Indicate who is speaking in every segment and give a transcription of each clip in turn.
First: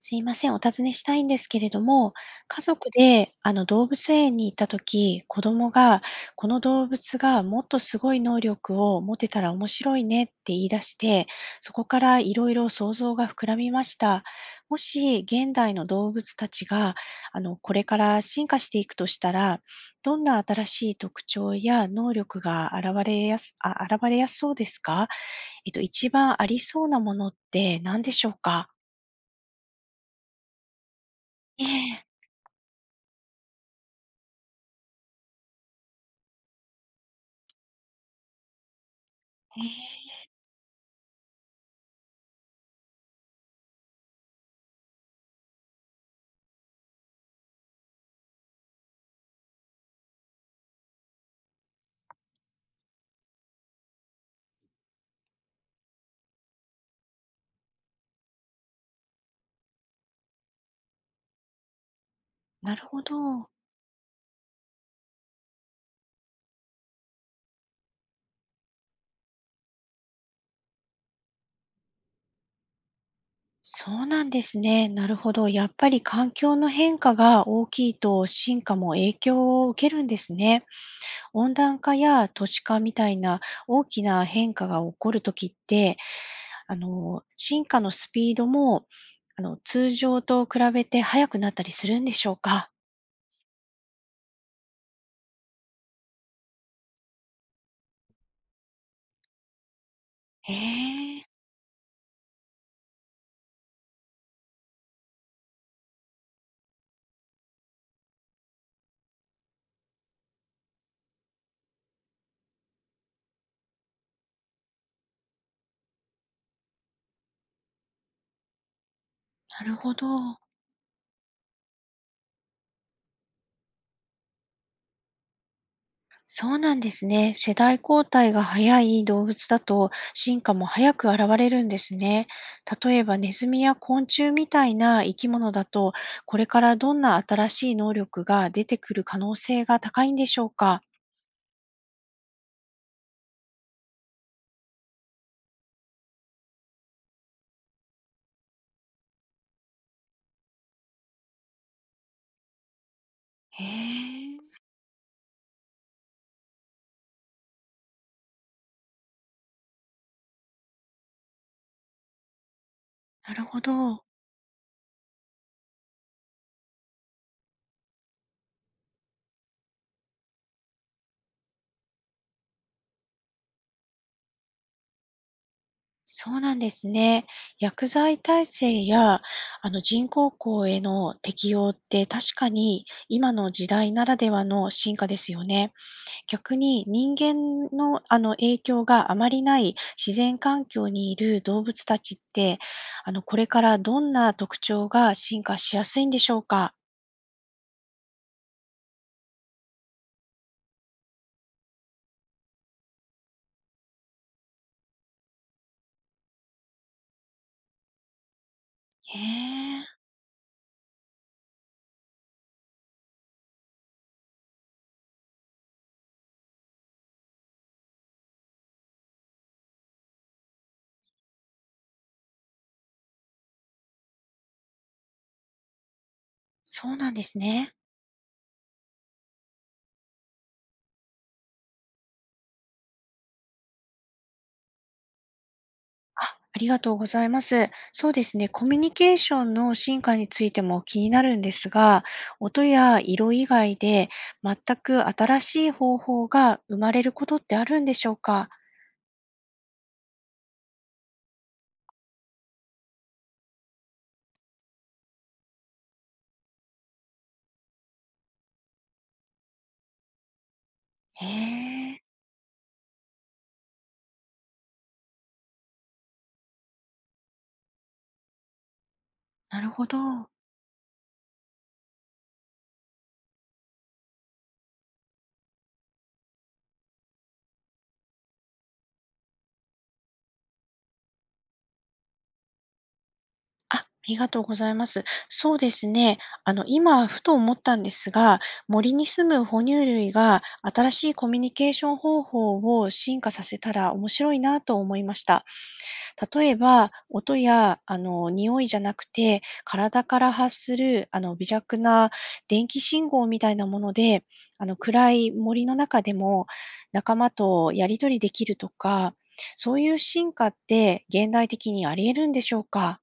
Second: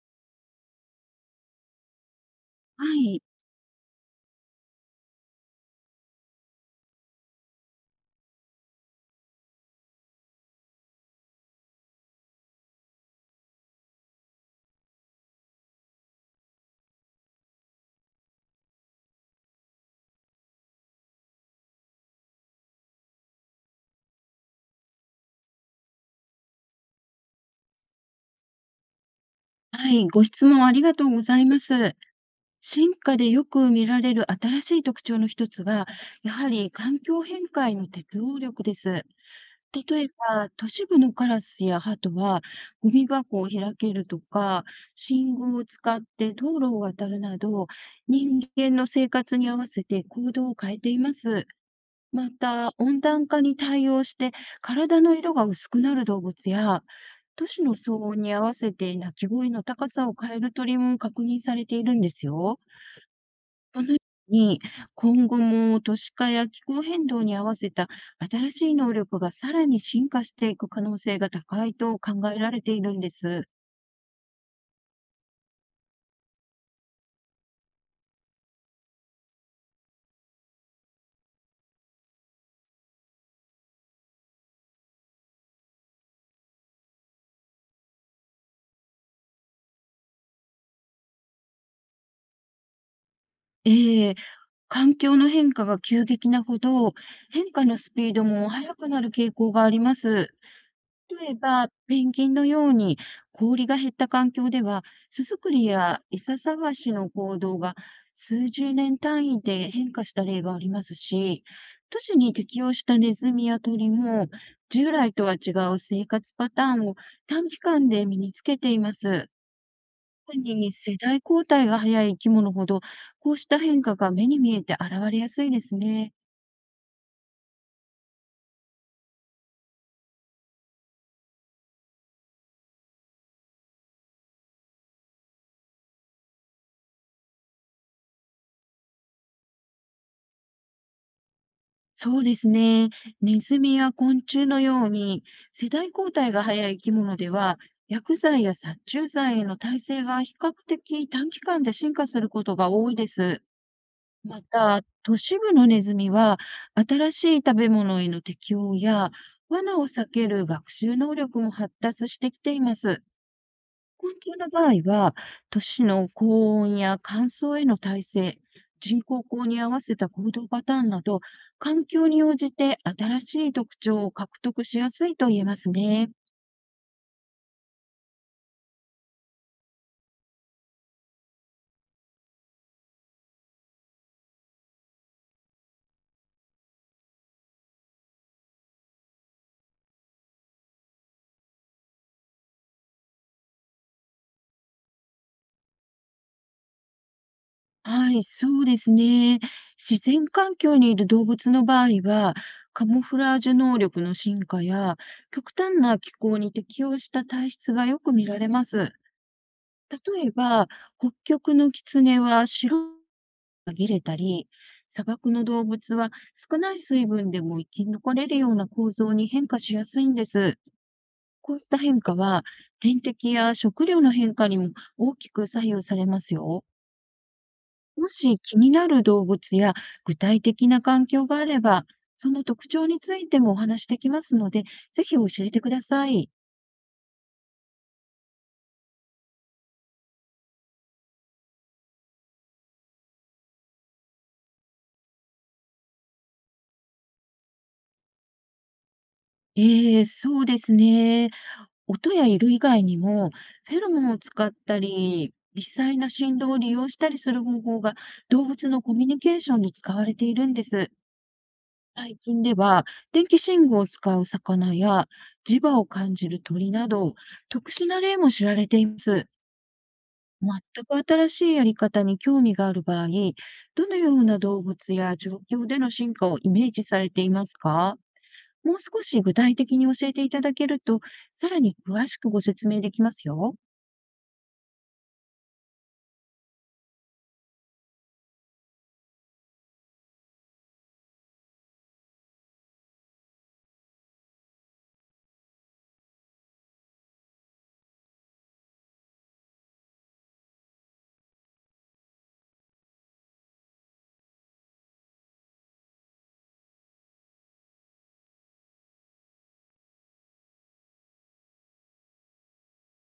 Speaker 1: すいません、お尋ねしたいんですけれども、家族
Speaker 2: はい、
Speaker 1: で動物園に行った時、子供がこの動物がもっとすごい能力を持てたら面白いねって言い出して、そこからいろいろ想像が膨らみました。もし現代の動物たちがこれから進化していくとしたら、どんな新しい特徴や能力が現れやすそうですか？一番ありそうなものって何でしょうか？
Speaker 2: はい、ご質問ありがとうございま
Speaker 1: え
Speaker 2: す。
Speaker 1: え、
Speaker 2: 進化でよく見られる新しい特徴の一つは、やはり環境変化への適応力です。
Speaker 1: ええ、
Speaker 2: 例えば、都市部のカラスやハトは、ゴミ箱を開けるとか、信号を使って道路を渡るなど、人間の生活に合わせて行動を変えています。また、温暖化に対応して、体の色が薄くなる動物や、都市の騒音に合わせて鳴き声の高さを変える鳥も確認されているんですよ。
Speaker 1: なるほど。
Speaker 2: このように、今後も都市化や気候変動に合わせた新しい能力がさらに進化していく可能性が高いと考えられているんです。
Speaker 1: そうなんですね。なるほど。やっぱり環境の変化が大きいと進化も影響を受けるんですね。温暖化や都市化みたいな大きな変化が起こるときって、進化のスピードも、通常と比べて速くなったりするんでしょうか。
Speaker 2: ええ、環境の変化が急激なほど、変化のスピードも速くなる傾向があります。
Speaker 1: へえ、
Speaker 2: 例えば、ペンギンのように氷が減った環境では、巣作りや餌探しの行動が数十年単位で変化した例がありますし、都市に適応したネズミや鳥も、従来とは違う生活パターンを短期間で身につけています。
Speaker 1: なるほど。
Speaker 2: 特に世代交代が早い生き物ほど、こうした変化が目に見えて現れやすいですね。
Speaker 1: そうなんですね。世代交代が早い動物だと進化も早く現れるんですね。例えばネズミや昆虫みたいな生き物だと、これからどんな新しい能力が出てくる可能性が高いんでしょうか？
Speaker 2: そうですね。ネズミや昆虫のように世代交代が早い生き物では、薬剤や殺虫剤への耐性が比較的短期間で進化することが多いです。
Speaker 1: へえ。
Speaker 2: また、都市部のネズミは、新しい食べ物への適応や、罠を避ける学習能力も発達してきています。
Speaker 1: なるほど。
Speaker 2: 昆虫の場合は、都市の高温や乾燥への耐性、人工光に合わせた行動パターンなど、環境に応じて新しい特徴を獲得しやすいと言えますね。
Speaker 1: そうなんですね。薬剤耐性や人工光への適用って確かに今の時代ならではの進化ですよね。逆に人間の、影響があまりない自然環境にいる動物たちって、これからどんな特徴が進化しやすいんでしょうか？
Speaker 2: はい、そうですね。自然環境にいる動物の場合は、カモフラージュ能力の進化や、極端な気候に適応した体質がよく見られます。
Speaker 1: へえ、
Speaker 2: 例えば、北極のキツネは白紛れたり、砂漠の動物は少ない水分でも生き残れるような構造に変化しやすいんです。こうした変化は天敵や食料の変化にも大きく左右されますよ。
Speaker 1: そうなんですね。
Speaker 2: もし気になる動物や具体的な環境があれば、その特徴についてもお話しできますので、ぜひ教えてくださ
Speaker 1: あ、
Speaker 2: い。
Speaker 1: ありがとうございます。そうですね、コミュニケーションの進化についても気になるんですが、音や色以外で全く新しい方法が生まれることってあるんでしょうか？
Speaker 2: ええ、そうですね。音や色以外にも、フェロモンを使ったり、微細な振動を利用したりする方法が動物のコミュニケーションに使われているんです。
Speaker 1: へえ、
Speaker 2: 最近では、電気信号を使う魚や磁場を感じる鳥など、特殊な例も知られています。
Speaker 1: なるほど。
Speaker 2: 全く新しいやり方に興味がある場合、どのような動物や状況での進化をイメージされていますか？もう少し具体的に教えていただけると、さらに詳しくご説明できますよ。
Speaker 1: あ、ありがとうございます。そうですね。今、ふと思ったんですが、森に住む哺乳類が新しいコミュニケーション方法を進化させたら面白いなと思いました。例えば、音や、匂いじゃなくて、体から発する、微弱な電気信号みたいなもので、暗い森の中でも仲間とやりとりできるとか、そういう進化って現代的にあり得るんでしょうか？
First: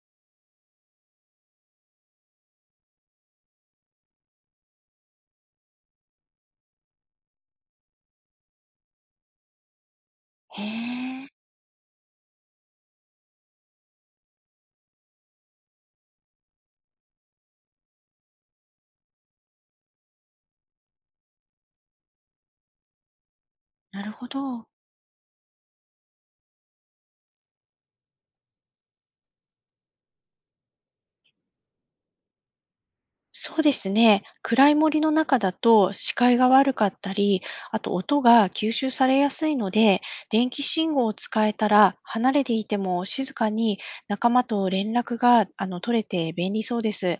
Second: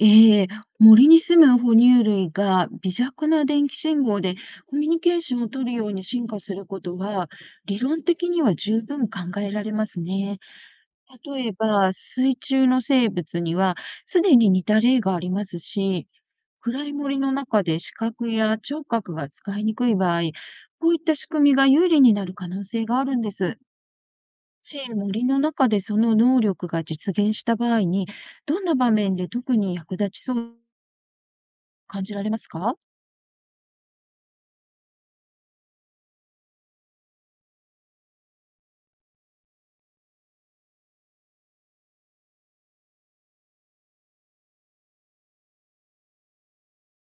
Speaker 2: ええ、森に住む哺乳類が微弱な電気信号でコミュニケーションを取るように進化することは、理論的には十分考えられますね。
Speaker 1: へえ。
Speaker 2: 例えば、水中の生物にはすでに似た例がありますし、暗い森の中で視覚や聴覚が使いにくい場合、こういった仕組みが有利になる可能性があるんです。
Speaker 1: なるほど。
Speaker 2: し、森の中でその能力が実現した場合に、どんな場面で特に役立ちそう感じられますか？
Speaker 1: そうですね。暗い森の中だと視界が悪かったり、あと音が吸収されやすいので、電気信号を使えたら離れていても静かに仲間と連絡が取れて便利そうです。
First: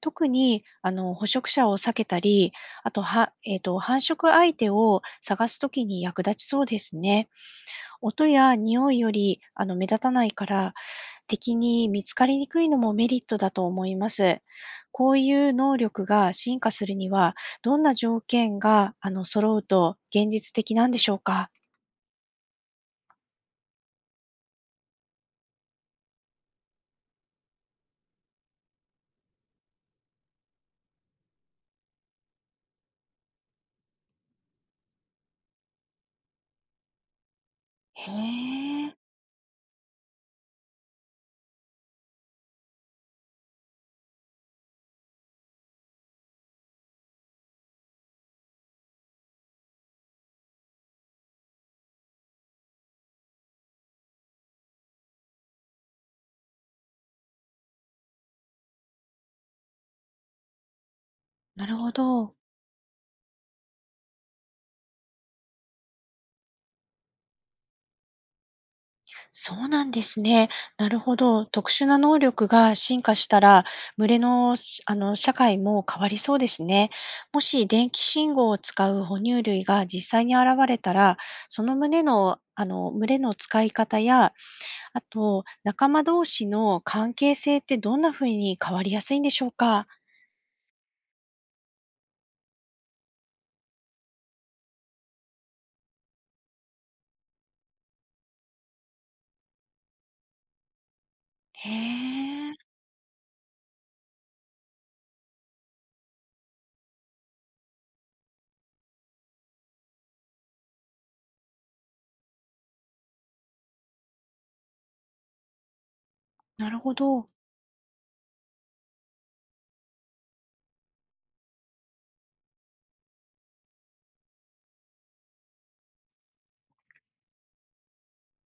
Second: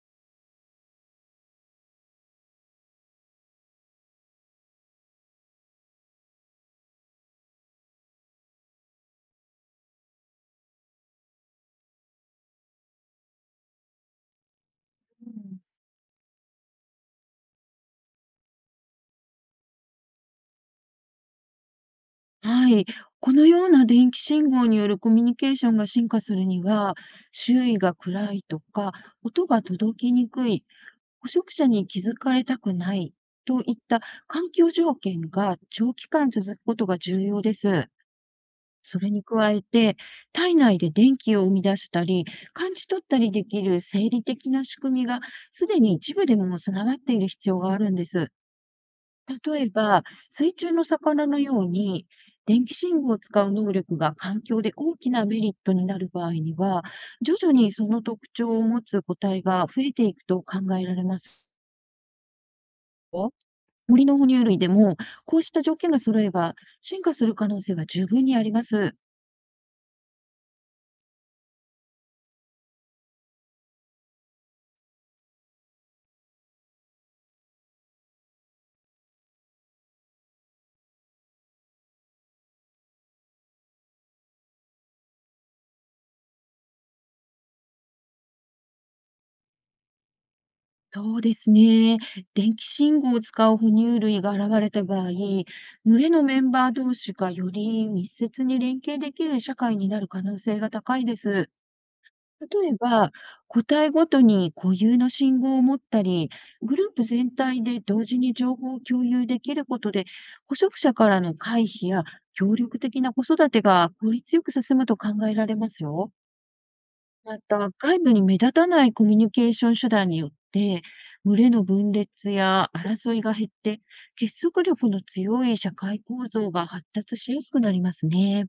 Speaker 1: 特に捕食者を避けたり、あとは、繁殖相手を探すときに役立ちそうですね。音や匂いより目立たないから的に見つかりにくいのもメリットだと思います。こう
Speaker 2: う
Speaker 1: いう
Speaker 2: ん。
Speaker 1: 能力が進化するには、どんな条件が、揃うと現実的なんでしょうか？
Speaker 2: はい。このような電気信号によるコミュニケーションが進化するには、周囲が暗いとか、音が届きにくい、捕食者に気づかれたくないといった環境条件が長期間続くことが重要です。
Speaker 1: へえ、
Speaker 2: それに加えて、体内で電気を生み出したり、感じ取ったりできる生理的な仕組みが、すでに一部でも備わっている必要があるんです。例えば、水中の魚のように、電気信号を使う能力が環境で大きなメリットになる場合には、徐々にその特徴を持つ個体が増えていくと考えられます
Speaker 1: なるほど。
Speaker 2: よ。森の哺乳類でも、こうした条件が揃えば、進化する可能性は十分にあります。
Speaker 1: そうなんですね。なるほど。特殊な能力が進化したら、群れの、社会も変わりそうですね。もし電気信号を使う哺乳類が実際に現れたら、その群れの使い方やあと、仲間同士の関係性ってどんな風に変わりやすいんでしょうか？
Speaker 2: そうですね。電気信号を使う哺乳類が現れた場合、群れのメンバー同士がより密接に連携できる社会になる可能性が高いです。
Speaker 1: へえ、
Speaker 2: 例えば、個体ごとに固有の信号を持ったり、グループ全体で同時に情報を共有できることで、捕食者からの回避や協力的な子育てが効率よく進むと考えられますよ。
Speaker 1: なるほど。
Speaker 2: また、外部に目立たないコミュニケーション手段によって、群れの分裂や争いが減って、結束力の強い社会構造が発達しやすくなりますね。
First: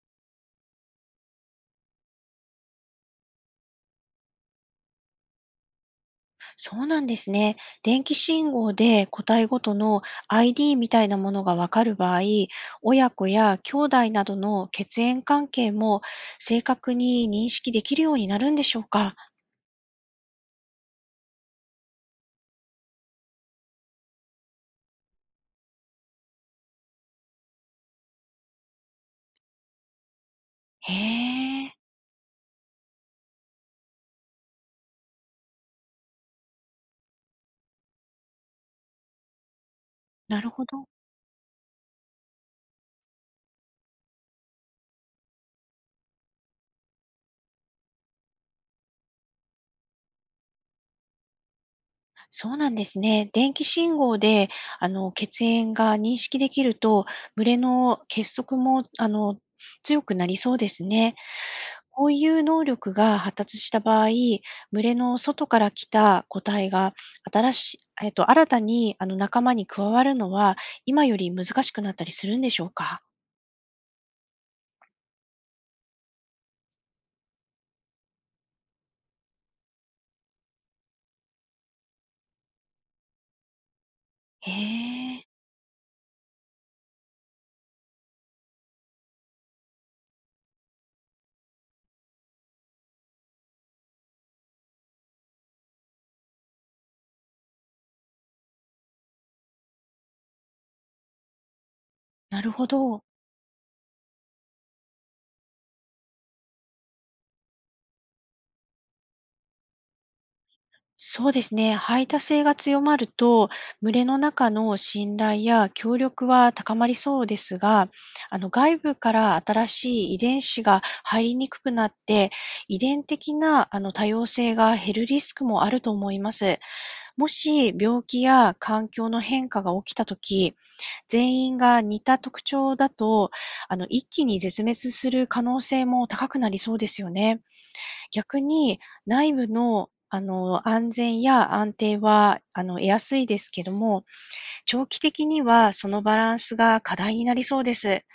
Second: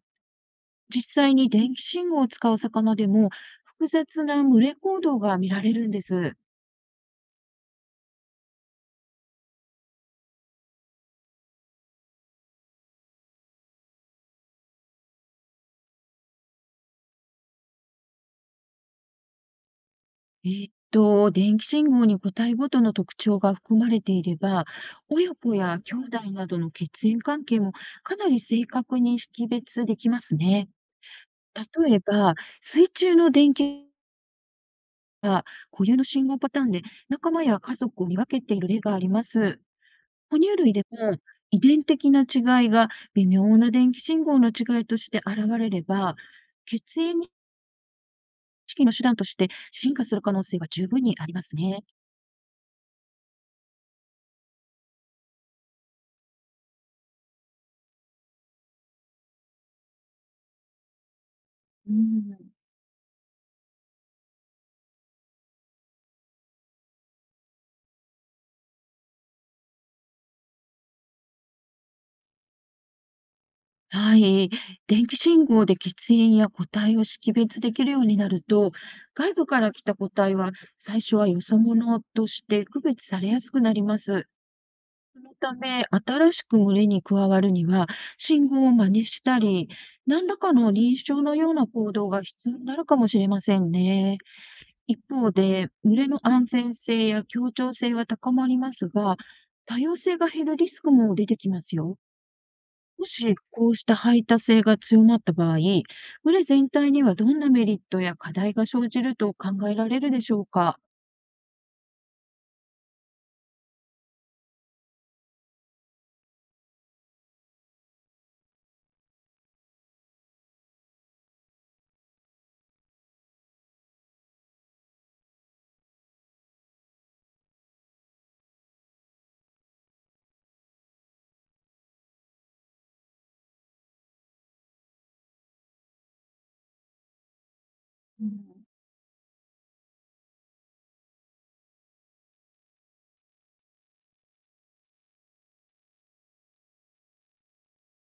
Speaker 2: 実際に電気信号を使う魚でも、複雑な群れ行動が見られるんです。
Speaker 1: そうなんですね。電気信号で個体ごとの ID みたいなものがわかる場合、親子や兄弟などの血縁関係も正確に認識できるようになるんでしょうか？
Speaker 2: 電気信号に個体ごとの特徴が含まれていれば、親子や兄弟などの血縁関係もかなり正確に識別できますね。
Speaker 1: へえ、
Speaker 2: 例えば、水中の電気が固有の信号パターンで仲間や家族を見分けている例があります。哺
Speaker 1: なる
Speaker 2: 乳
Speaker 1: ほ
Speaker 2: 類で
Speaker 1: ど。
Speaker 2: も遺伝的な違いが微妙な電気信号の違いとして現れれば、血縁認識の手段として進化する可能性は十分にありますね。
Speaker 1: そうなんですね。電気信号で、血縁が認識できると、群れの結束も、強くなりそうですね。
Speaker 2: う
Speaker 1: こういう
Speaker 2: ん。
Speaker 1: 能力が発達した場合、群れの外から来た個体が新し、えっと、新たに仲間に加わるのは、今より難しくなったりするんでしょうか？
Speaker 2: はい。電気信号で血縁や個体を識別できるようになると、外部から来た個体は最初はよそ者として区別されやすくなります。
Speaker 1: へ
Speaker 2: そ
Speaker 1: え、
Speaker 2: のため、新しく群れに加わるには、信号を真似したり、何らかの認証のような行動が必要になるかもしれませんね。一方で、群れの安全性や協調性は高まりますが、多様性が減るリスクも出てきますよ。
Speaker 1: なるほど。
Speaker 2: もし、こうした排他性が強まった場合、群れ全体にはどんなメリットや課題が生じると考えられるでしょうか。
Speaker 1: そうですね。排他性が強まると、群れの中の信頼や協力は高まりそうですが、外部から新しい遺伝子が入りにくくなって、遺伝的な多様性が減るリスクもあると思います。もし病気や環境の変化が起きたとき、全員が似た特徴だと、一気に絶滅する可能性も高くなりそうですよね。
Speaker 2: う
Speaker 1: 逆
Speaker 2: ん。
Speaker 1: に内部の、安全や安定は、得やすいですけども、長期的にはそのバランスが課題になりそうです。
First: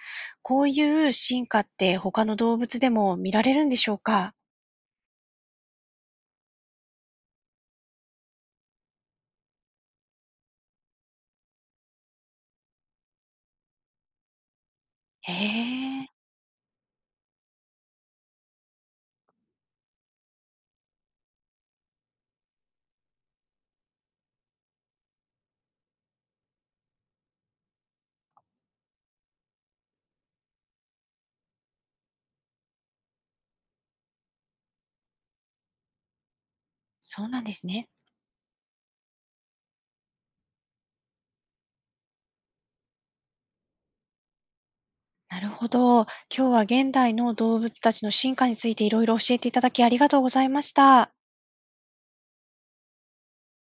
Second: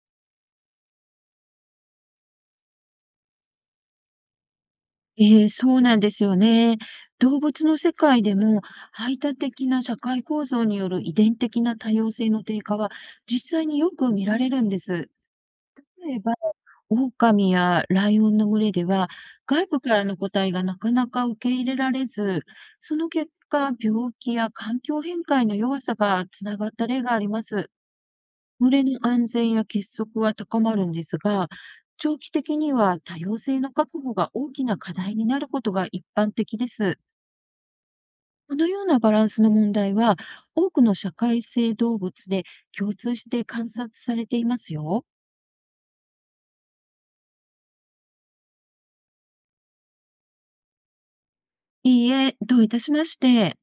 Speaker 1: こういう進化って他の動物でも見られるんでしょうか？
Speaker 2: ええ、そうなんですよね。動物の世界でも、排他的な社会構造による遺伝的な多様性の低下は、実際によく見られるんです。
Speaker 1: へえ、
Speaker 2: 例えば、狼やライオンの群れでは、外部からの個体がなかなか受け入れられず、その結果、病気や環境変化への弱さがつながった例があります。群れの安全や結束は高まるんですが、長期的には多様性の確保が大きな課題になることが一般的です。
Speaker 1: そうなんですね。
Speaker 2: このようなバランスの問題は、多くの社会性動物で共通して観察されていますよ。
Speaker 1: なるほど。今日は現代の動物たちの進化についていろいろ教えていただきありがとうございました。
Speaker 2: いいえ、どういたしまして。